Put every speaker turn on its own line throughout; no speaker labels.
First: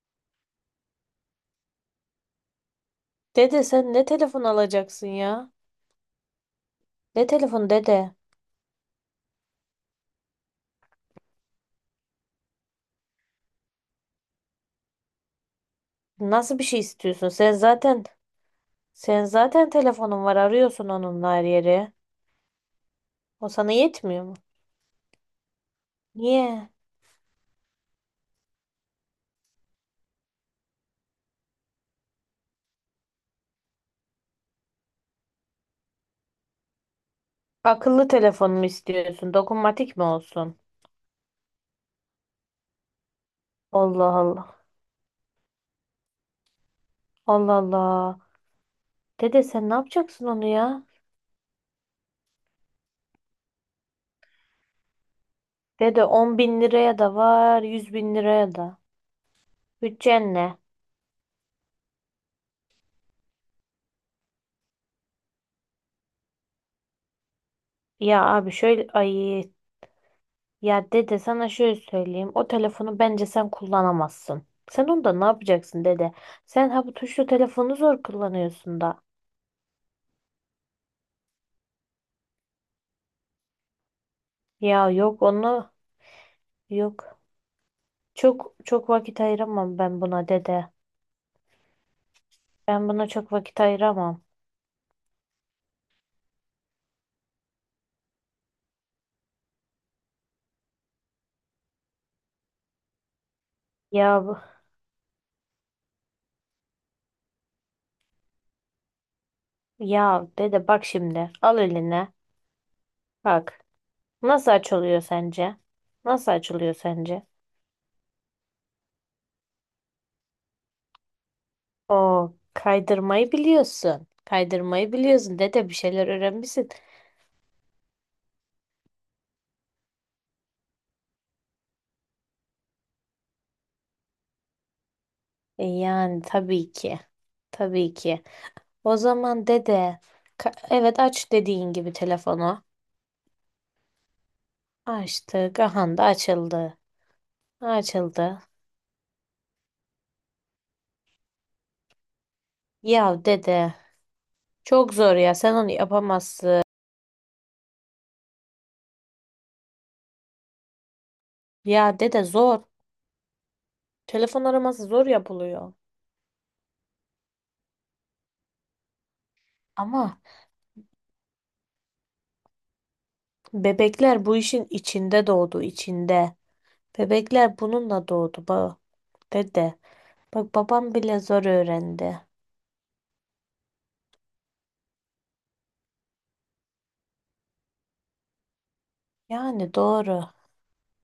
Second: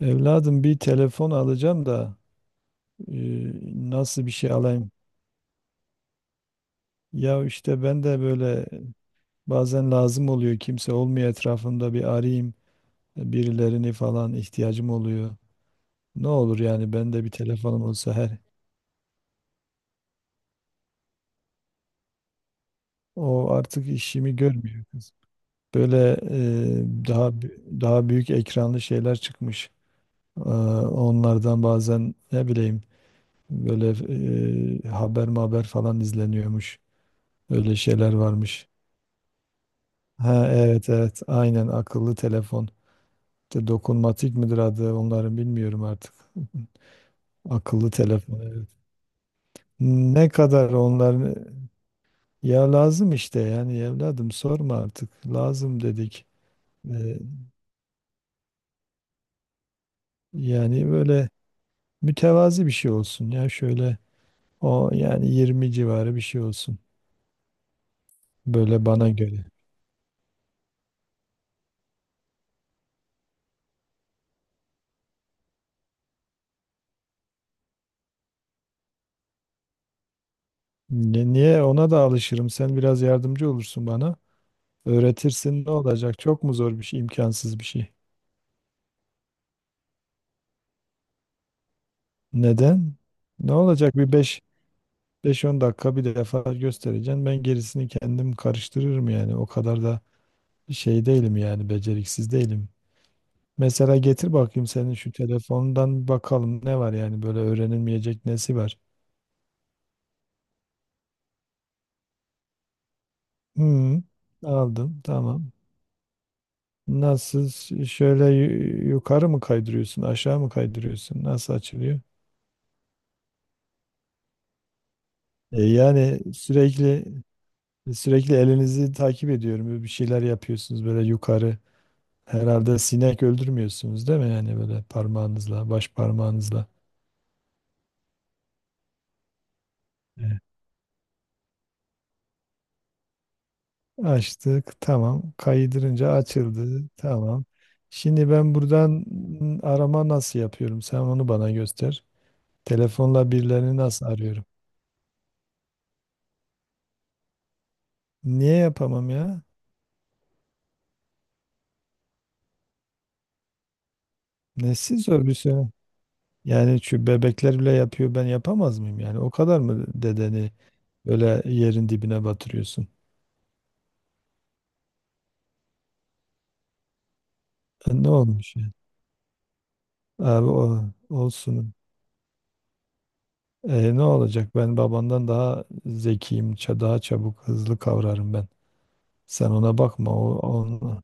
Evladım bir telefon alacağım da, e,
Dede sen ne
nasıl bir
telefon
şey alayım?
alacaksın ya? Ne
Ya
telefon
işte ben
dede?
de böyle bazen lazım oluyor, kimse olmuyor etrafımda, bir arayayım birilerini falan ihtiyacım oluyor. Ne
Nasıl
olur
bir şey
yani ben de
istiyorsun?
bir
Sen
telefonum
zaten
olsa her,
telefonun var arıyorsun onunla her yere. O
o
sana
artık
yetmiyor mu?
işimi görmüyor kız. Böyle
Niye?
daha daha büyük ekranlı şeyler çıkmış. Ee, Onlardan bazen ne bileyim böyle, haber maber falan izleniyormuş. Öyle
Akıllı
şeyler
telefon mu
varmış.
istiyorsun? Dokunmatik mi
Ha,
olsun?
evet, evet, aynen, akıllı telefon. İşte
Allah
dokunmatik
Allah.
midir adı onların, bilmiyorum artık.
Allah
Akıllı
Allah.
telefon, evet.
Dede sen ne yapacaksın
Ne
onu
kadar
ya?
onların, ya lazım işte yani evladım, sorma artık, lazım
Dede,
dedik.
10 bin liraya da
Ee,
var, 100 bin liraya da. Bütçen ne?
Yani böyle mütevazi bir şey olsun ya, şöyle, o yani 20 civarı bir şey olsun,
Ya abi şöyle
böyle bana
ay.
göre.
Ya dede sana şöyle söyleyeyim. O telefonu bence sen kullanamazsın. Sen onda ne yapacaksın dede? Sen ha bu tuşlu telefonu zor kullanıyorsun da.
Niye, ona da alışırım, sen biraz yardımcı olursun bana,
Ya yok
öğretirsin, ne
onu
olacak, çok mu zor bir şey,
yok.
imkansız bir şey.
Çok çok vakit ayıramam ben buna dede. Ben
Neden?
buna çok
Ne
vakit
olacak, bir
ayıramam.
beş, beş on dakika bir defa göstereceğim. Ben gerisini kendim karıştırırım yani. O kadar da şey değilim yani, beceriksiz değilim. Mesela
Ya
getir
bu-
bakayım, senin şu telefondan bir bakalım ne var, yani böyle öğrenilmeyecek nesi var.
Ya dede bak şimdi. Al eline. Bak.
Hmm,
Nasıl
aldım,
açılıyor
tamam.
sence? Nasıl açılıyor sence?
Nasıl, şöyle yukarı mı kaydırıyorsun, aşağı mı kaydırıyorsun, nasıl açılıyor?
O kaydırmayı biliyorsun. Kaydırmayı biliyorsun
E
dede, bir şeyler
yani
öğrenmişsin.
sürekli, sürekli elinizi takip ediyorum. Böyle bir şeyler yapıyorsunuz, böyle yukarı. Herhalde sinek öldürmüyorsunuz değil mi? Yani böyle
E
parmağınızla, baş
yani
parmağınızla.
tabii ki. Tabii ki. O zaman dede,
Evet.
evet, aç dediğin gibi telefonu.
Açtık, tamam.
Açtık. Aha da
Kaydırınca
açıldı.
açıldı, tamam. Şimdi
Açıldı.
ben buradan arama nasıl yapıyorum? Sen onu bana göster.
Ya
Telefonla
dede,
birilerini nasıl arıyorum?
çok zor ya. Sen onu yapamazsın.
Niye yapamam ya?
Ya dede zor. Telefon araması
Nesi
zor
zor bir şey?
yapılıyor.
Yani şu bebekler bile yapıyor, ben yapamaz mıyım? Yani o kadar mı
Ama
dedeni böyle yerin dibine batırıyorsun?
bebekler bu işin içinde doğdu, içinde. Bebekler
E,
bununla
ne
doğdu
olmuş yani?
dede.
Abi
Bak
o,
babam bile zor
olsun.
öğrendi.
E, ne olacak? Ben babandan daha zekiyim, daha çabuk, hızlı kavrarım ben. Sen
Yani
ona bakma,
doğru.
o onun,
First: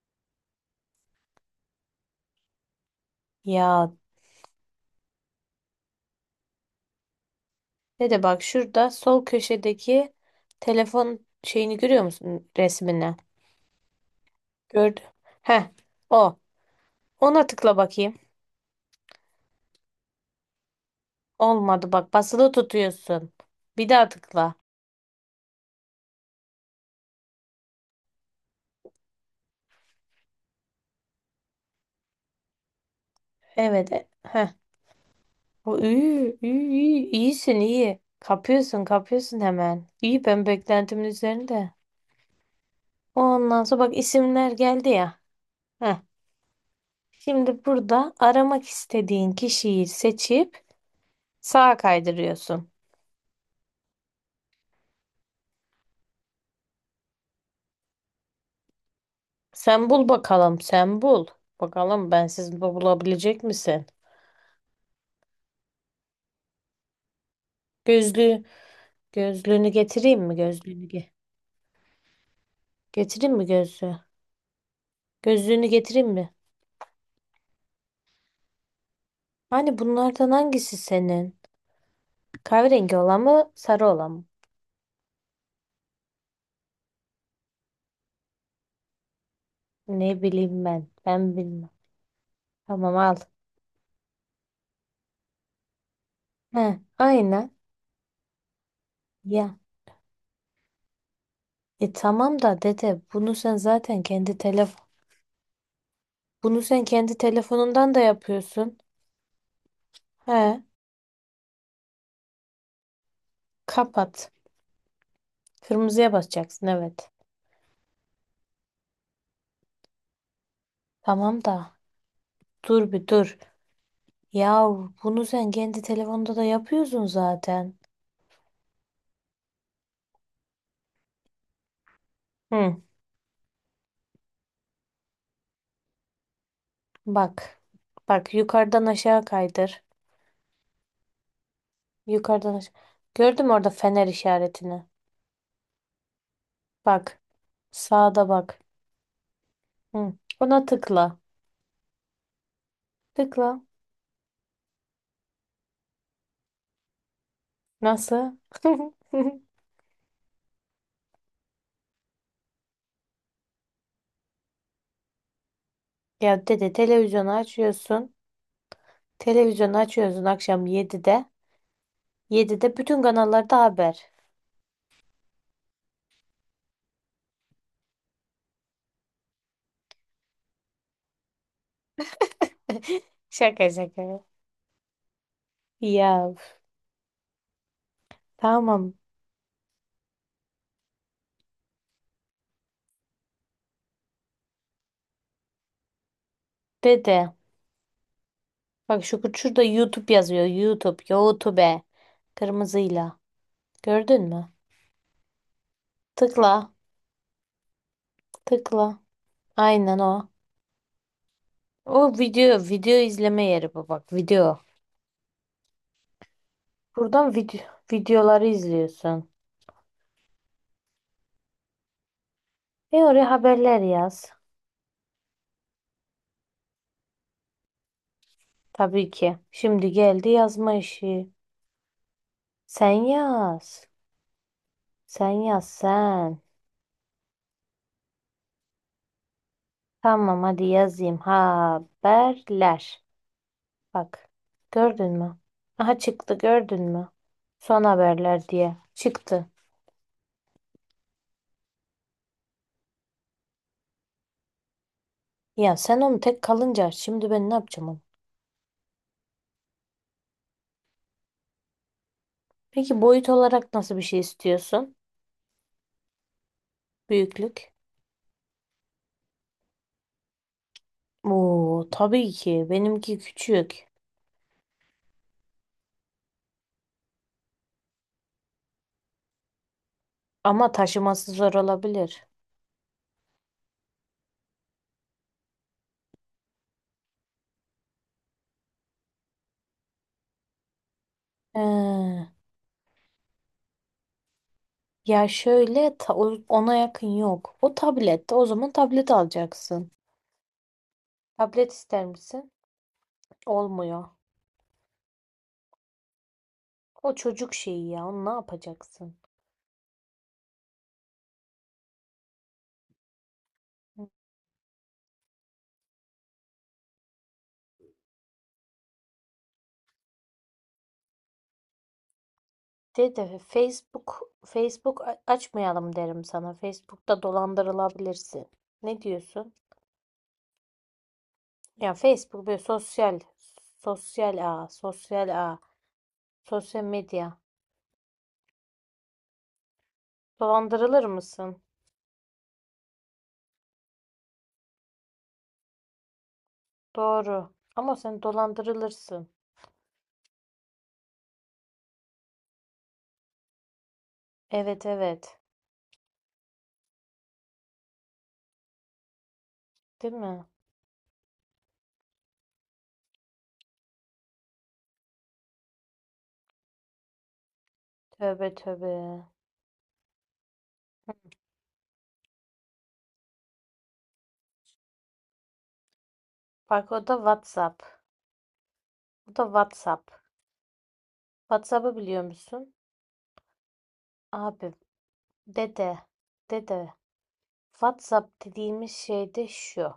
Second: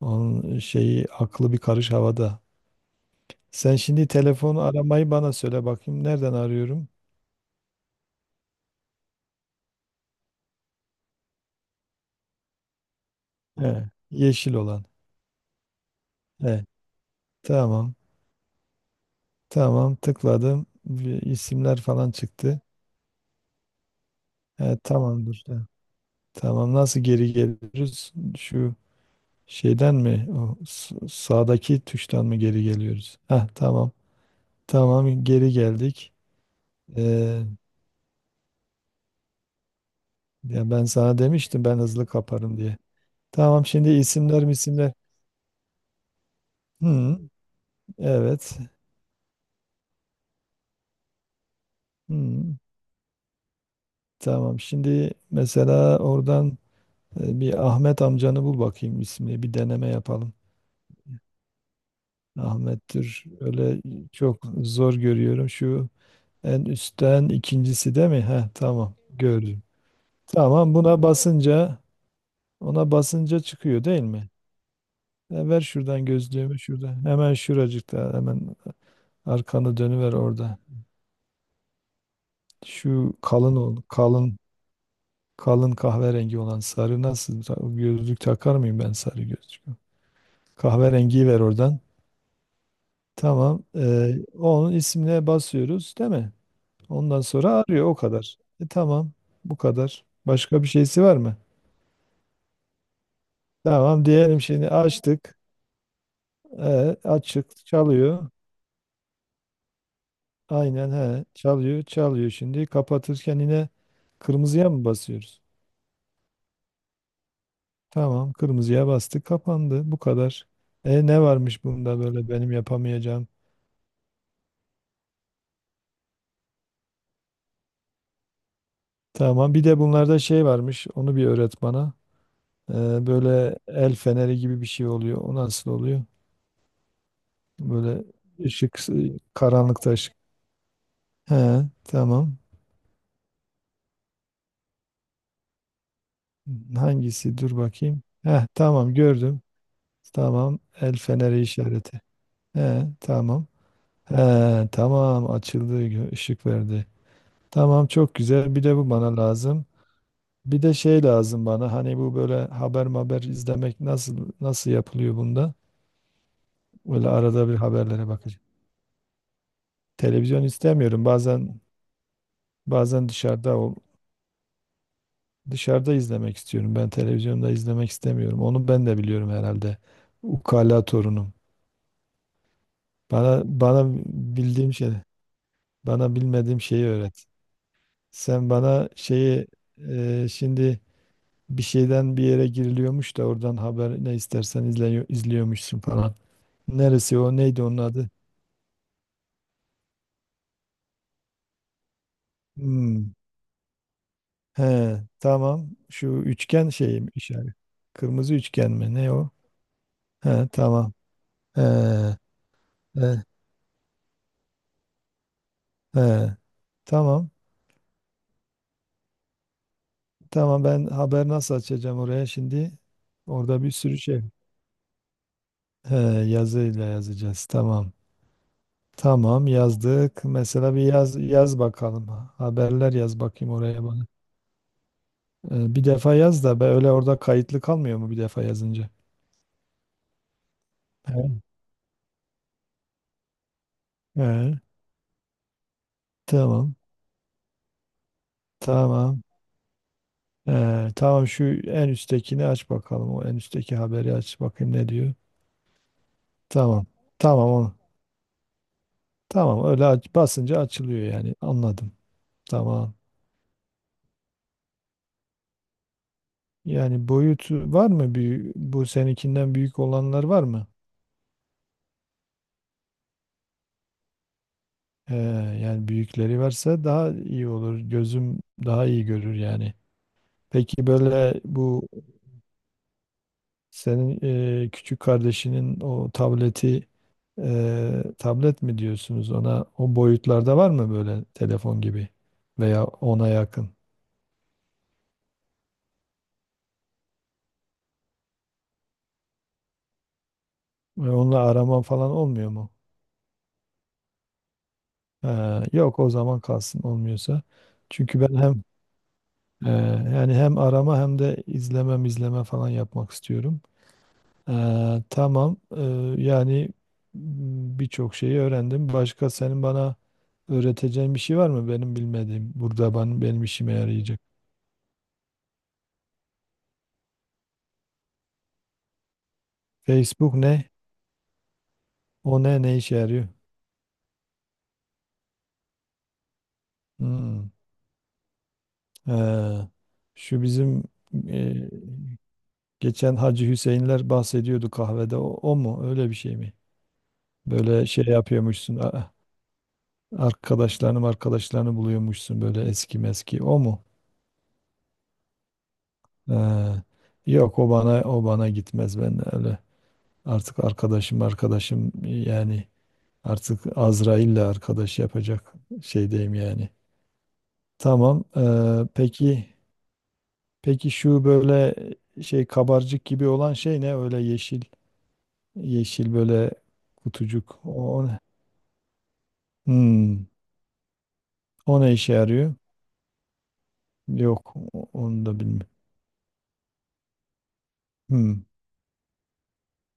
onun şeyi aklı bir karış havada. Sen
Ya,
şimdi telefonu aramayı bana söyle bakayım. Nereden arıyorum?
ne de bak şurada sol köşedeki telefon şeyini görüyor musun, resmini?
He, yeşil olan.
Gördüm. Heh, o.
He,
Ona tıkla
tamam,
bakayım.
tamam. Tıkladım, bir isimler
Olmadı,
falan
bak basılı
çıktı.
tutuyorsun. Bir daha tıkla.
He, tamamdır. He, tamam, nasıl geri geliyoruz? Şu şeyden mi? O sağdaki tuştan mı geri geliyoruz? Heh, tamam,
Evet. Heh.
tamam. Geri
O,
geldik.
iyi, iyi, iyi.
Ee,
İyisin iyi. Kapıyorsun kapıyorsun hemen. İyi, ben
Ya ben
beklentimin
sana demiştim,
üzerinde.
ben hızlı kaparım diye.
Ondan
Tamam
sonra
şimdi,
bak,
isimler
isimler geldi
misimler.
ya. Heh.
Hı,
Şimdi burada
evet.
aramak istediğin kişiyi seçip sağa
Hı,
kaydırıyorsun.
tamam, şimdi mesela oradan bir Ahmet amcanı bul bakayım, ismini bir deneme
Sen bul
yapalım.
bakalım, sen bul. Bakalım bensiz
Ahmet'tir.
bulabilecek
Öyle
misin?
çok zor görüyorum. Şu en üstten ikincisi değil mi?
Gözlüğü,
Heh, tamam, gördüm.
gözlüğünü getireyim mi?
Tamam,
Gözlüğünü
buna basınca ona
getireyim
basınca
mi
çıkıyor
gözlüğü?
değil mi? E, ver
Gözlüğünü
şuradan
getireyim mi?
gözlüğümü, şurada. Hemen şuracıkta, hemen arkanı
Hani
dönüver
bunlardan
orada.
hangisi senin? Kahverengi
Şu
olan mı, sarı olan mı?
kalın kalın kahverengi olan, sarı nasıl? Gözlük takar mıyım ben, sarı gözlük?
Ne bileyim ben,
Kahverengiyi
ben
ver
bilmem.
oradan.
Tamam, al.
Tamam. Onun ismine basıyoruz, değil mi?
He,
Ondan
aynen.
sonra arıyor, o kadar. Tamam. Bu
Ya.
kadar. Başka bir şeysi var mı?
E tamam da dede, bunu sen zaten
Tamam
kendi
diyelim, şimdi
telefon,
açtık.
bunu sen kendi
Açık
telefonundan da
çalıyor.
yapıyorsun. He,
Aynen, he, çalıyor çalıyor, şimdi kapatırken yine
kapat.
kırmızıya mı basıyoruz?
Kırmızıya basacaksın, evet.
Tamam, kırmızıya bastı, kapandı. Bu kadar. Ne
Tamam
varmış
da.
bunda böyle benim
Dur bir
yapamayacağım?
dur. Ya, bunu sen kendi telefonda da yapıyorsun zaten.
Tamam, bir de bunlarda şey varmış. Onu bir öğret bana.
Hı,
Böyle el feneri gibi bir şey oluyor. O nasıl oluyor?
bak.
Böyle
Bak yukarıdan
ışık,
aşağı kaydır.
karanlıkta ışık. He, tamam.
Yukarıdan aşağı. Gördün mü orada fener işaretini? Bak.
Hangisi? Dur bakayım.
Sağda
He,
bak.
tamam, gördüm.
Hı.
Tamam,
Ona
el
tıkla.
feneri işareti. He, tamam.
Tıkla.
He, tamam, açıldı, ışık verdi. Tamam, çok
Nasıl?
güzel. Bir de bu bana lazım. Bir de şey lazım bana, hani bu böyle haber haber izlemek nasıl nasıl yapılıyor bunda?
Ya dede,
Böyle
televizyonu
arada bir haberlere
açıyorsun.
bakacağım.
Televizyonu açıyorsun
Televizyon
akşam
istemiyorum.
7'de.
Bazen
7'de bütün
bazen
kanallarda haber.
dışarıda izlemek istiyorum. Ben televizyonda izlemek istemiyorum. Onu ben de biliyorum herhalde. Ukala torunum. Bana
Şaka
bana
şaka.
bildiğim şey, bana
Ya üf.
bilmediğim şeyi öğret. Sen bana
Tamam
şeyi, şimdi bir şeyden bir yere giriliyormuş da oradan haber ne istersen izliyormuşsun falan. Neresi
dede.
o? Neydi onun adı?
Bak şu şurada YouTube yazıyor. YouTube, YouTube.
Hmm.
Kırmızıyla. Gördün mü?
He, tamam. Şu üçgen
Tıkla,
şeyi mi işaret? Kırmızı üçgen mi?
tıkla.
Ne o?
Aynen o.
He, tamam. He,
O
he,
video, video izleme yeri bu, bak video.
he.
Buradan
Tamam.
video, videoları izliyorsun.
Tamam ben haber nasıl açacağım oraya şimdi?
E oraya
Orada bir
haberler
sürü şey.
yaz.
He, yazıyla yazacağız. Tamam.
Tabii ki.
Tamam
Şimdi
yazdık.
geldi yazma
Mesela bir yaz
işi.
yaz bakalım. Haberler
Sen
yaz bakayım oraya
yaz.
bana.
Sen yaz
Bir defa
sen.
yaz da be, öyle orada kayıtlı kalmıyor mu bir defa yazınca?
Tamam, hadi yazayım
He,
haberler. Bak.
he.
Gördün mü? Aha çıktı,
Tamam.
gördün mü? Son haberler diye.
Tamam.
Çıktı.
Tamam, şu en üsttekini aç bakalım. O en üstteki haberi aç bakayım ne diyor.
Ya sen onu tek
Tamam.
kalınca şimdi ben
Tamam
ne
onu.
yapacağım onu?
Tamam öyle aç, basınca açılıyor yani. Anladım. Tamam.
Peki boyut olarak nasıl bir şey istiyorsun?
Yani
Büyüklük.
boyutu var mı? Büyük, bu seninkinden büyük olanlar var mı?
Oo tabii ki. Benimki küçük.
Ee, Yani büyükleri varsa daha iyi olur. Gözüm daha iyi görür yani.
Ama
Peki
taşıması
böyle
zor
bu,
olabilir.
senin küçük kardeşinin o tableti, tablet mi diyorsunuz ona, o boyutlarda var mı böyle telefon gibi
Ee,
veya ona yakın?
ya şöyle ona yakın yok. O tablette o zaman tablet alacaksın.
Ve onunla
Tablet
arama
ister
falan olmuyor
misin?
mu?
Olmuyor.
Ha, yok, o zaman kalsın
O
olmuyorsa.
çocuk şeyi ya.
Çünkü
Onu ne
ben hem
yapacaksın?
e, yani hem arama hem de izleme falan yapmak istiyorum. Tamam. Yani birçok şeyi öğrendim. Başka senin bana öğreteceğin bir şey var mı benim bilmediğim? Burada
Dede,
benim işime yarayacak.
Facebook açmayalım derim sana. Facebook'ta dolandırılabilirsin. Ne diyorsun?
Facebook ne?
Ya,
O
Facebook böyle
ne? Ne işe
sosyal
yarıyor?
sosyal ağ, sosyal ağ, sosyal medya.
Hmm. Ee, Şu bizim
Dolandırılır
e,
mısın?
geçen Hacı Hüseyinler bahsediyordu kahvede. O mu? Öyle bir şey mi?
Doğru.
Böyle
Ama
şey
sen
yapıyormuşsun.
dolandırılırsın.
Arkadaşlarını buluyormuşsun, böyle eski meski. O mu?
Evet evet.
Ee, Yok, o bana gitmez ben öyle.
Değil mi?
Artık arkadaşım yani, artık Azrail'le arkadaş yapacak şeydeyim yani. Tamam.
Tövbe tövbe.
Peki peki şu böyle şey kabarcık gibi olan şey ne? Öyle yeşil yeşil böyle
Bak, o da
kutucuk. O,
WhatsApp.
o ne?
Bu da WhatsApp.
Hmm, O ne
WhatsApp'ı
işe
biliyor
yarıyor?
musun?
Yok,
Abi,
onu da bilmiyorum.
dede dede WhatsApp
Hmm,
dediğimiz şey de şu.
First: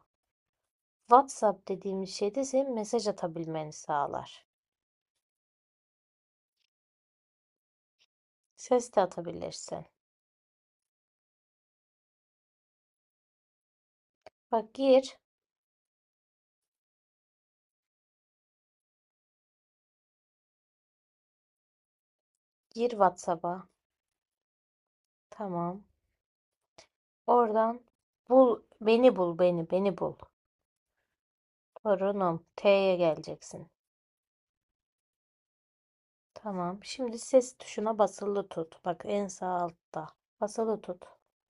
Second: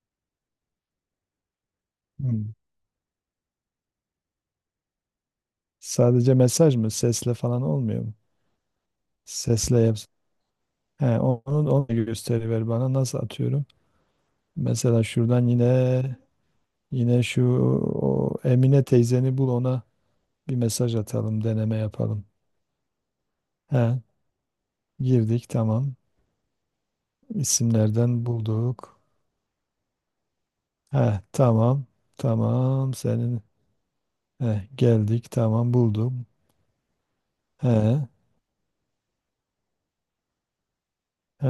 WhatsApp dediğimiz şey de
hmm.
senin mesaj atabilmeni sağlar.
Sadece mesaj mı? Sesle falan olmuyor mu?
Ses de
Sesle
atabilirsin.
yap. He, onu gösteriver bana. Nasıl atıyorum?
Bak
Mesela
gir,
şuradan yine şu o Emine teyzeni bul, ona bir mesaj atalım, deneme yapalım.
gir WhatsApp'a.
He, girdik,
Tamam.
tamam.
Oradan
İsimlerden
bul,
bulduk.
beni bul, beni bul.
He, tamam.
Torunum,
Tamam
T'ye
senin.
geleceksin.
He, geldik, tamam, buldum.
Tamam. Şimdi ses tuşuna
He,
basılı tut. Bak, en sağ altta. Basılı tut.
he,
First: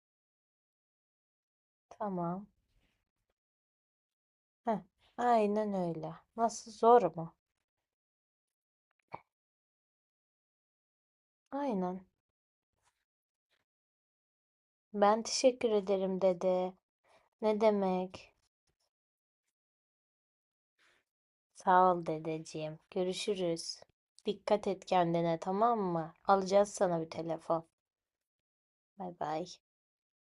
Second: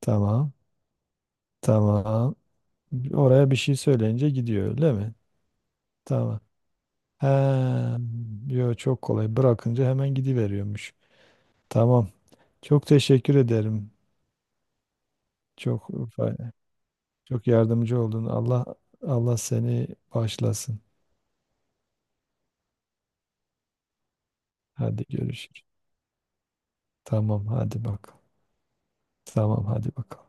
tamam. Tamam.
Tamam.
Oraya bir şey söyleyince gidiyor
Heh.
öyle mi?
Aynen öyle.
Tamam.
Nasıl, zor
He,
mu?
yo çok kolay. Bırakınca hemen gidiveriyormuş.
Aynen.
Tamam. Çok teşekkür ederim.
Ben teşekkür
Çok
ederim dedi.
Çok
Ne
yardımcı oldun.
demek?
Allah seni bağışlasın.
Sağ ol dedeciğim. Görüşürüz. Dikkat et
Hadi
kendine,
görüşürüz.
tamam mı? Alacağız sana bir
Tamam,
telefon.
hadi bak.
Bay bay.
Tamam, hadi bakalım.